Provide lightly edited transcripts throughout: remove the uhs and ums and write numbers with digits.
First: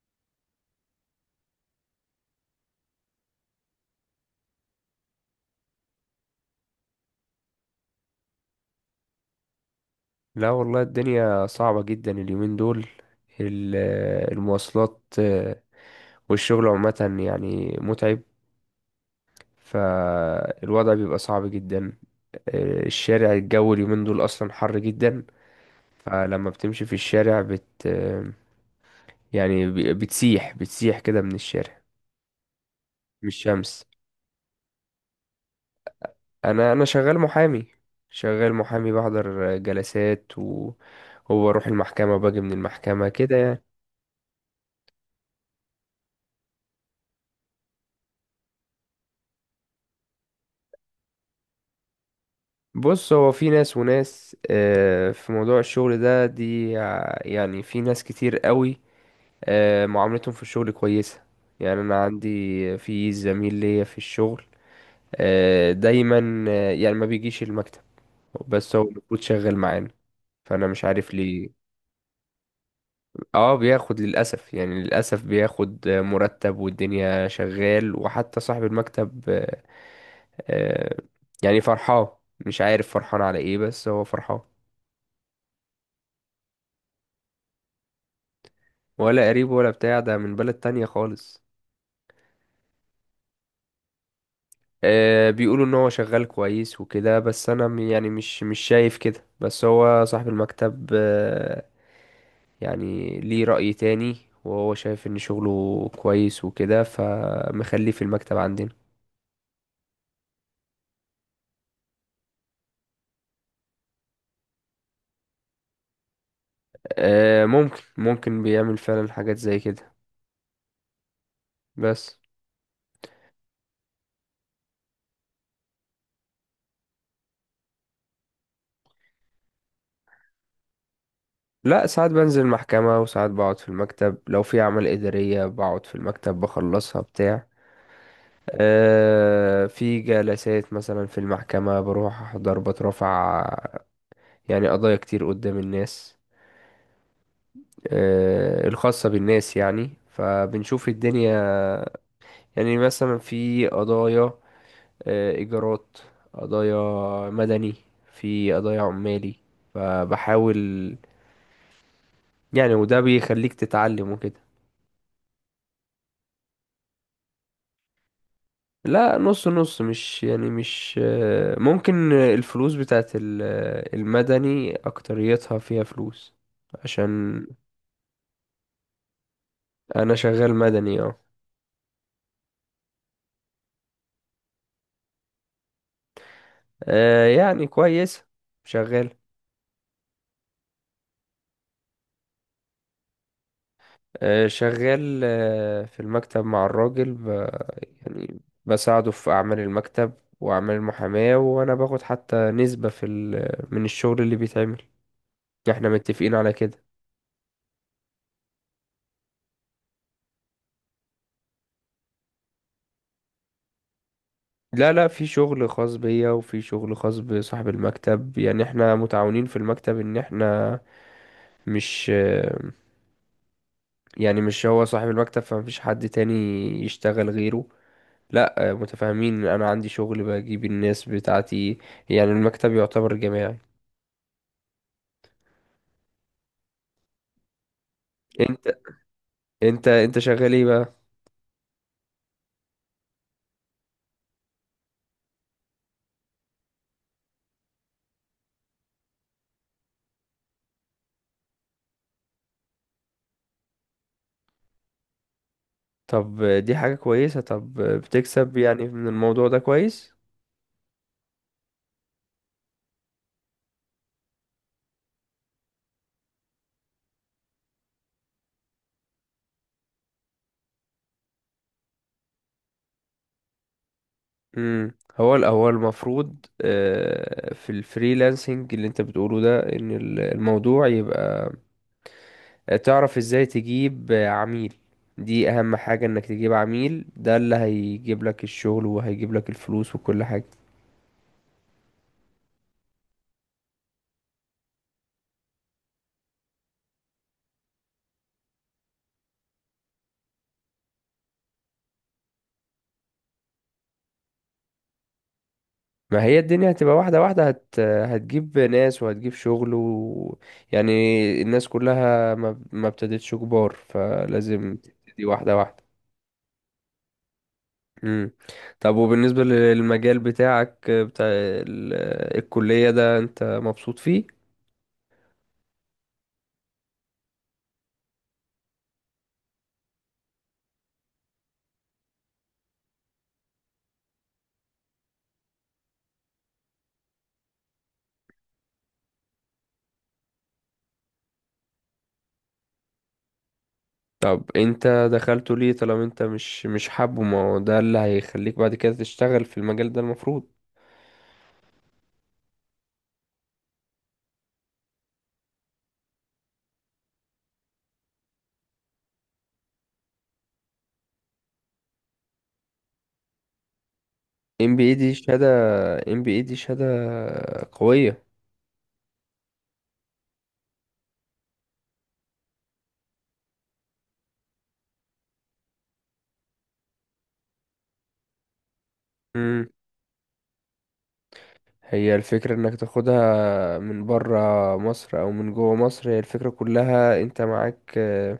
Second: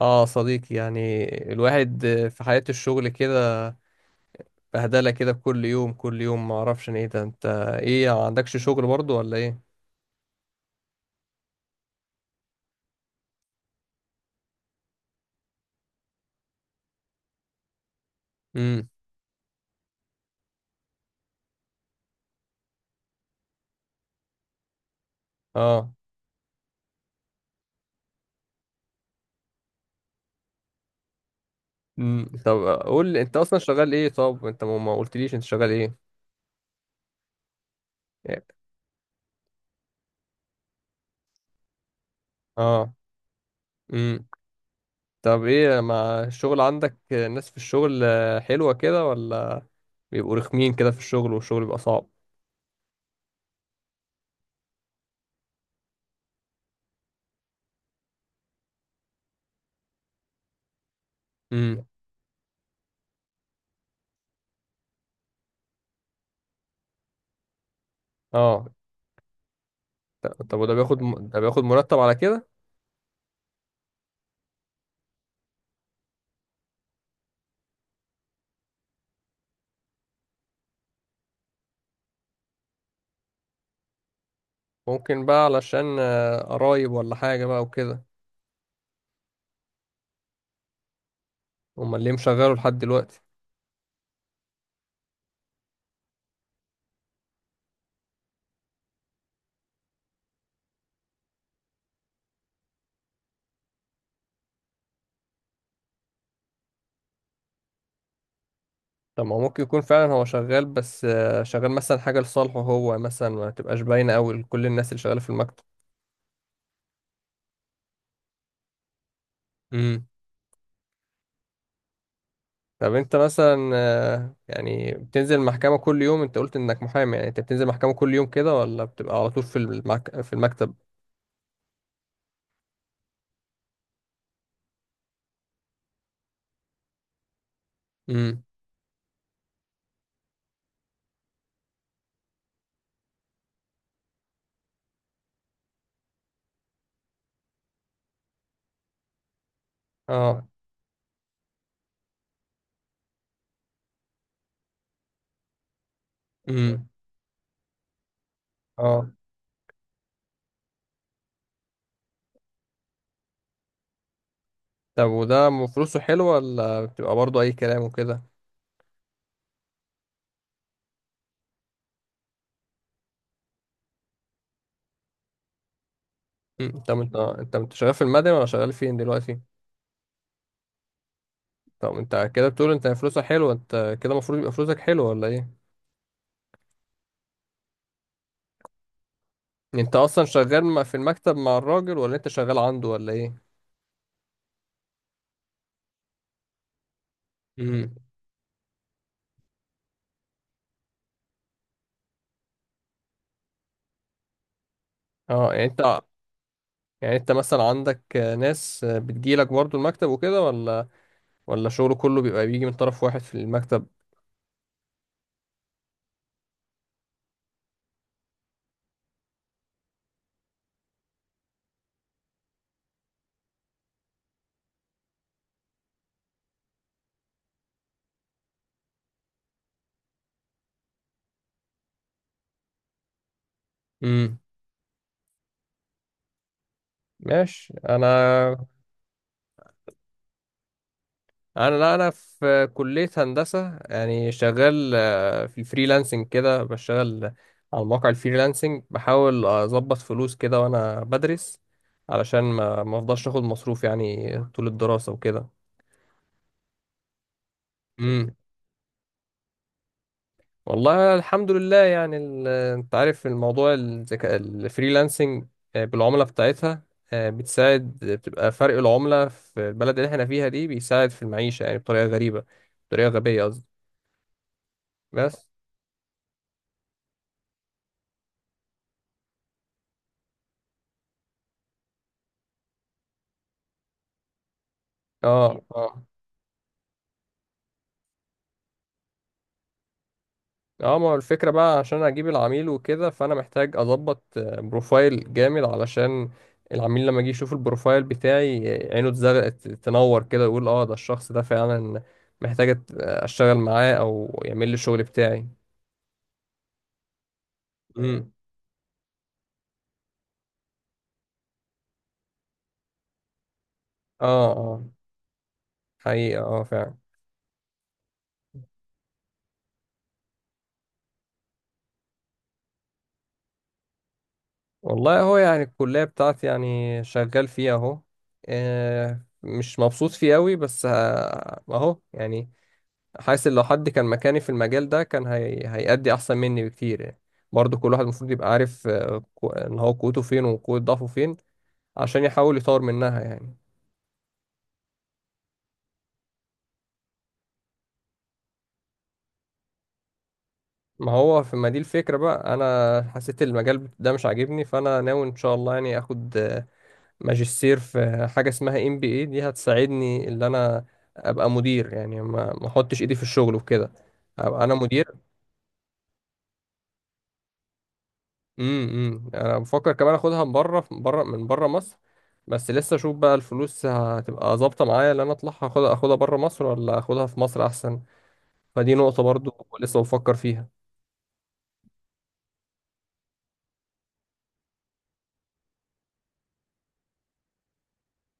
اه صديقي يعني الواحد في حياة الشغل كده، بهدلة كده كل يوم كل يوم. ما اعرفش ايه ده انت، ايه ما عندكش شغل برضو ولا ايه؟ لا والله الدنيا صعبة جدا اليومين دول. ال- المواصلات، والشغل عامة يعني متعب. امم فالوضع بيبقى صعب جدا. الشارع، الجو اليومين دول أصلا حر جدا. اه فلما بتمشي في الشارع بت آه، يعني بتسيح بتسيح كده من الشارع طب قول لي من انت اصلا الشمس. شغال ايه؟ طب انت ما قلتليش انت شغال ايه؟ أنا شغال محامي. شغال محامي، بحضر جلسات وبروح المحكمة وباجي من اه المحكمة كده. امم طب ايه، ما الشغل عندك الناس في الشغل حلوة كده، ولا بيبقوا رخمين كده في الشغل والشغل بيبقى صعب؟ بص، هو في ناس وناس، في موضوع الشغل ده يعني في ناس كتير قوي معاملتهم في الشغل كويسة. يعني امم انا عندي، في زميل ليا في الشغل دايما يعني ما بيجيش المكتب، اه بس هو المفروض شغال معانا، طب فانا وده مش بياخد عارف ده ليه. بياخد مرتب على كده؟ اه بياخد، للاسف يعني للاسف بياخد مرتب، والدنيا شغال، وحتى صاحب المكتب آه، يعني فرحان. مش عارف فرحان على ايه، بس هو فرحان. ممكن بقى علشان قرايب ولا حاجة بقى وكده. ولا قريب ولا بتاع، ده من بلد تانية خالص. امال ليه مشغله لحد دلوقتي؟ آه، بيقولوا ان هو شغال كويس وكده، بس انا يعني مش شايف كده. بس هو صاحب المكتب آه، يعني ليه رأي تاني، وهو شايف ان شغله كويس وكده، فمخليه في المكتب عندنا. طب ما هو ممكن يكون فعلا هو شغال، بس شغال مثلا حاجة لصالحه هو، مثلا ما تبقاش باينة قوي لكل الناس اللي شغالة في المكتب. آه، ممكن بيعمل فعلا حاجات زي كده، امم. بس... طب انت مثلا يعني بتنزل محكمة كل يوم؟ انت قلت انك محامي، يعني انت بتنزل محكمة كل يوم كده، ولا بتبقى على طول في في المكتب؟ لا، ساعات بنزل المحكمة وساعات بقعد في المكتب. لو في أعمال إدارية بقعد في المكتب بخلصها بتاع. امم في جلسات مثلا في المحكمة بروح أحضر، بترفع يعني قضايا كتير قدام الناس الخاصة بالناس. يعني اه فبنشوف الدنيا. يعني مثلا في قضايا إيجارات، امم قضايا مدني، في قضايا اه عمالي. فبحاول يعني، وده بيخليك تتعلم وكده. طب وده فلوسه حلوة، ولا بتبقى برضه اي كلام وكده؟ لا، نص نص. مش يعني مش ممكن. الفلوس بتاعت المدني أكتريتها فيها فلوس. مم. طب انت عشان انت شغال في المدني، ولا شغال فين دلوقتي؟ أنا شغال مدني، اه. طب انت كده بتقول انت فلوسك حلوة، انت كده المفروض يبقى فلوسك حلوة ولا ايه؟ يعني كويس. شغال انت اصلا شغال في المكتب مع الراجل، ولا انت شغال عنده، ولا ايه؟ في المكتب مع الراجل امم. يعني بساعده في أعمال المكتب وأعمال المحاماة. وأنا باخد حتى نسبة من الشغل اللي بيتعمل، اه يعني احنا انت، متفقين على كده. يعني انت مثلا عندك ناس بتجيلك برضو المكتب وكده، ولا شغله كله بيبقى بيجي من طرف واحد في المكتب؟ لا لا، في شغل خاص بيا وفي شغل خاص بصاحب المكتب. يعني احنا متعاونين في المكتب، ان احنا مش يعني مش هو صاحب المكتب فمفيش حد تاني يشتغل غيره. لا، متفاهمين، انا عندي شغل بجيب الناس بتاعتي. يعني المكتب يعتبر جماعي. امم. ماشي. انا، انت انت شغال ايه بقى؟ انا لا، انا في كلية هندسة، يعني شغال في الفريلانسنج كده، بشتغل على مواقع الفريلانسنج، بحاول اظبط فلوس كده وانا بدرس، علشان ما افضلش اخد مصروف يعني طول الدراسة وكده. طب دي حاجة كويسة. طب بتكسب يعني من الموضوع ده كويس؟ والله الحمد لله يعني انت عارف الموضوع، الذكاء الفريلانسنج بالعملة بتاعتها بتساعد، بتبقى فرق العملة في البلد اللي احنا فيها دي، بيساعد في المعيشة يعني بطريقة غريبة، بطريقة غبية قصدي. امم هو بس. هو المفروض في الفريلانسنج اللي انت بتقوله ده، ان الموضوع يبقى تعرف ازاي تجيب عميل. دي اه اهم اه حاجة، انك تجيب عميل. ده اللي هيجيب لك الشغل وهيجيب لك الفلوس وكل حاجة. اه ما هو الفكرة بقى عشان اجيب العميل وكده، فانا محتاج اظبط بروفايل جامد، علشان العميل لما يجي يشوف البروفايل بتاعي عينه تنور كده، يقول اه ده الشخص ده فعلا محتاج اشتغل معاه او يعمل لي الشغل بتاعي. ما هي الدنيا هتبقى واحدة واحدة. امم هتجيب ناس وهتجيب شغل يعني الناس كلها ما ابتدتش كبار، اه فلازم اه تبتدي واحدة واحدة. حقيقة، اه فعلا. مم. طب وبالنسبة للمجال بتاعك، بتاع الكلية ده، انت مبسوط فيه؟ والله هو يعني الكلية بتاعتي، يعني شغال فيها اهو مش مبسوط فيه قوي، بس اهو يعني. حاسس إن لو حد كان مكاني في المجال ده كان هيأدي احسن مني بكتير يعني. برضه كل واحد المفروض يبقى عارف ان هو قوته فين وقوة ضعفه فين، عشان يحاول يطور منها يعني. طب انت دخلته ليه طالما انت مش حابه؟ ما هو ده اللي هيخليك بعد كده تشتغل في المجال ده، المفروض. ما هو في، ما دي الفكرة بقى، انا حسيت المجال ده مش عاجبني، فانا ناوي ان شاء الله يعني اخد ماجستير في حاجة اسمها ام بي اي دي، هتساعدني ان انا ابقى مدير، يعني ما احطش ايدي في الشغل وكده، ابقى انا ام بي اي دي مدير. شهادة ام بي اي دي شهادة قوية. إمم. انا بفكر كمان اخدها من بره، من بره مصر. بس لسه اشوف بقى الفلوس هتبقى ظابطة معايا ان انا اطلعها، اخدها بره مصر، ولا اخدها في مصر احسن. فدي نقطة برضو مم. لسه بفكر فيها. هي الفكرة انك تاخدها من برا مصر او من جوه مصر، هي الفكرة كلها انت معاك آه،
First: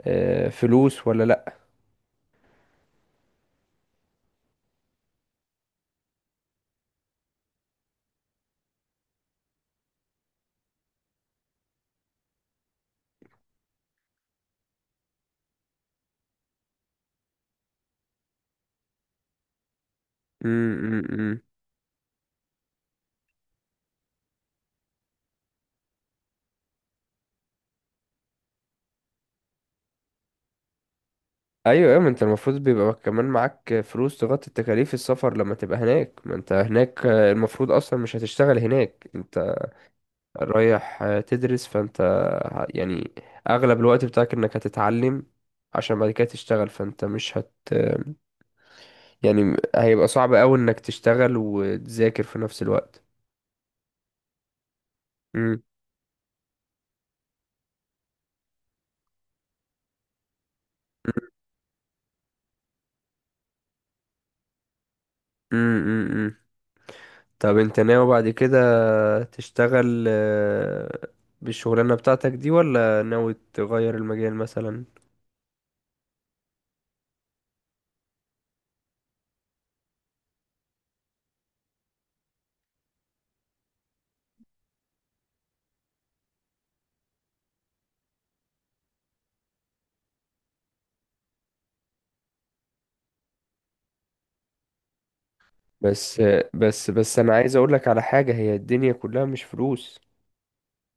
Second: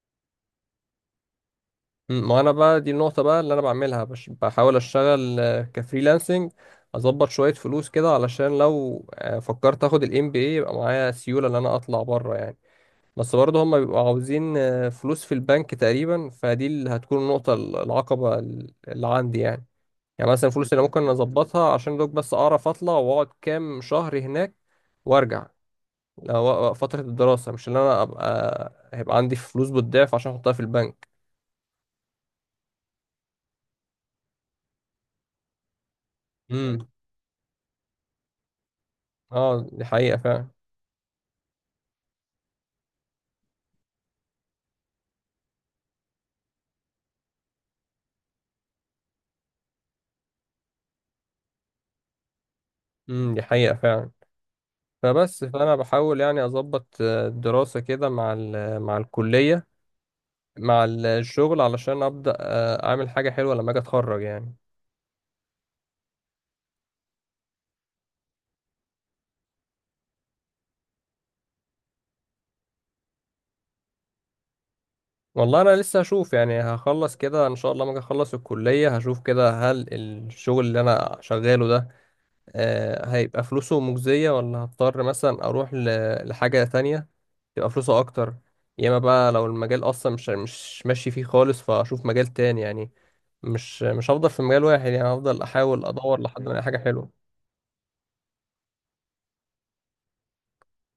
آه، فلوس ولا لا؟ مم. ما انا بقى دي النقطة بقى اللي انا بعملها بحاول اشتغل كفريلانسنج، اظبط شوية فلوس كده علشان لو فكرت اخد الام بي اي يبقى معايا سيولة ان انا اطلع بره يعني. بس برضه هما بيبقوا عاوزين فلوس في البنك تقريبا، فدي اللي هتكون النقطة العقبة اللي عندي يعني. يعني مثلا مم، الفلوس اللي مم، ممكن مم. اظبطها عشان دوك، بس اعرف اطلع واقعد كام شهر هناك وارجع. فترة الدراسة، مش اللي انا ابقى هيبقى عندي فلوس بالضعف عشان احطها في البنك. ايوه ايوه، ما انت المفروض بيبقى كمان معاك فلوس تغطي تكاليف السفر لما تبقى هناك. ما انت امم هناك المفروض اصلا مش هتشتغل هناك. انت اه دي حقيقة فعلا. رايح تدرس، فانت يعني اغلب الوقت بتاعك انك هتتعلم، عشان بعد كده تشتغل. فانت مش هت يعني هيبقى صعب قوي انك تشتغل وتذاكر في نفس الوقت. دي حقيقة فعلا. فبس، مم. فأنا بحاول يعني أظبط الدراسة كده مع مع الكلية، مع الشغل، علشان أبدأ أعمل حاجة حلوة لما أجي أتخرج يعني. مم. مم. مم. طب انت ناوي بعد كده تشتغل بالشغلانة بتاعتك دي، ولا ناوي تغير المجال مثلا؟ والله أنا لسه هشوف يعني، هخلص كده إن شاء الله، لما أجي أخلص الكلية هشوف كده هل الشغل اللي أنا شغاله ده هيبقى فلوسه مجزية، ولا هضطر مثلا أروح لحاجة تانية تبقى فلوسه أكتر. يا إما بقى لو المجال أصلا مش ماشي فيه خالص، فأشوف مجال تاني يعني. مش هفضل في مجال واحد يعني، هفضل احاول ادور بس لحد ما الاقي حاجه بس حلوه. بس، انا عايز اقول لك على حاجة. هي الدنيا كلها مش فلوس.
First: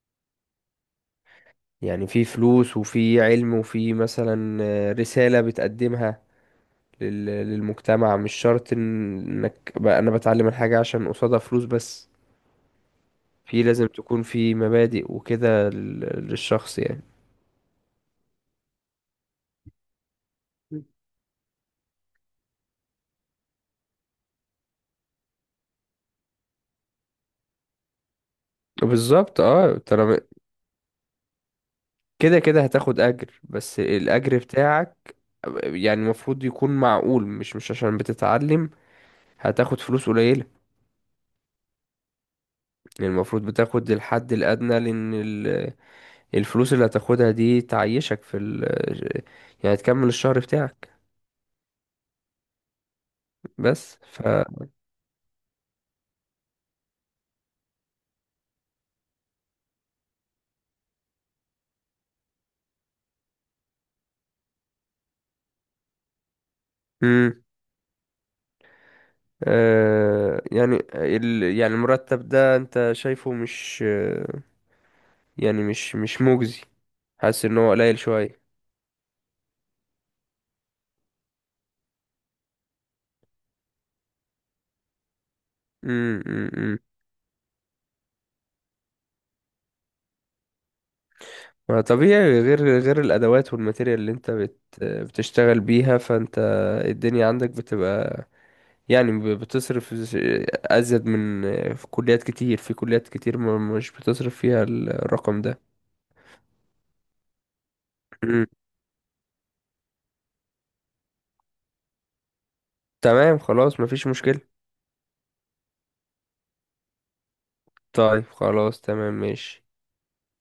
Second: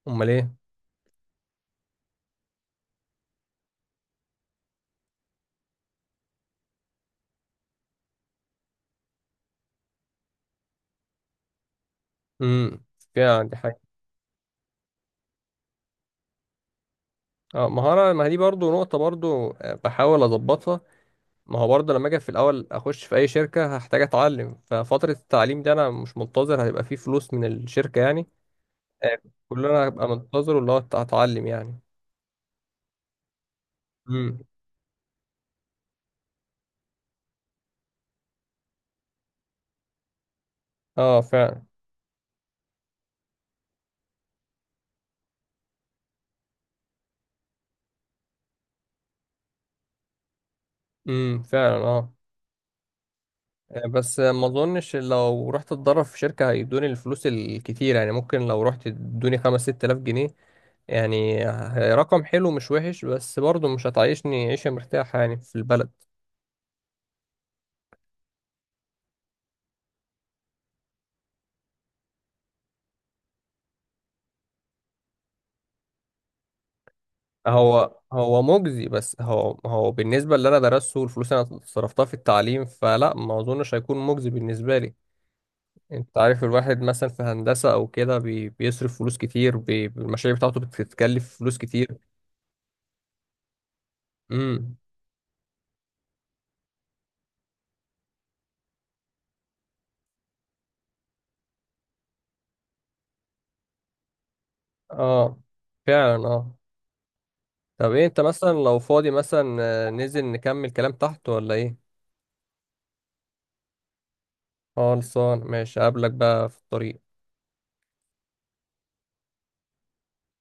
امال ايه؟ يعني في فلوس وفي علم وفي مثلا رسالة بتقدمها للمجتمع. مش شرط، انك بقى انا بتعلم الحاجة عشان قصادها فلوس بس. امم. فيها عندي في حاجه. لازم تكون في مبادئ وكده للشخص يعني. اه مهاره، ما هي دي برضو نقطه برضو بحاول اظبطها. ما هو برضو لما اجي في الاول اخش في اي شركه هحتاج اتعلم، ففتره التعليم دي انا مش منتظر هيبقى فيه فلوس من الشركه يعني. آه، بالظبط اه، كلنا هبقى طالما منتظر اللي هو اتعلم يعني. كده كده هتاخد اجر، بس امم الاجر بتاعك يعني المفروض يكون معقول. مش عشان بتتعلم هتاخد فلوس قليلة. اه فعلا. يعني المفروض بتاخد الحد الأدنى، لأن الفلوس اللي هتاخدها دي تعيشك في ال يعني تكمل الشهر بتاعك. فعلا. بس بس ف ما اظنش لو رحت اتدرب في شركه هيدوني الفلوس الكتير يعني، ممكن لو رحت ادوني 5 6000 جنيه يعني، رقم حلو مش وحش، بس برضه مش هتعيشني عيشة مرتاحة يعني في البلد. مم. يعني يعني المرتب ده أنت شايفه مش يعني مش مجزي؟ حاسس إن هو قليل هو شوية؟ هو مجزي، بس هو بالنسبة اللي أنا درسته والفلوس اللي أنا صرفتها في التعليم، فلا ما أظنش هيكون مجزي بالنسبة لي. أنت مم، عارف مم، مم. الواحد مثلا في هندسة أو كده بيصرف فلوس كتير، بي المشاريع بتاعته بتتكلف فلوس ما كتير. طبيعي، غير الأدوات والماتيريال اللي أنت امم بتشتغل بيها، فأنت الدنيا عندك بتبقى يعني أزيد من. في كليات كتير مش بتصرف فيها اه الرقم ده. فعلا اه. طب إيه، أنت مم. مثلا لو فاضي مثلا ننزل نكمل كلام تحت ولا إيه؟ تمام خلاص، مفيش مشكلة. خلصان ماشي، أقابلك بقى في الطريق. طيب خلاص تمام ماشي.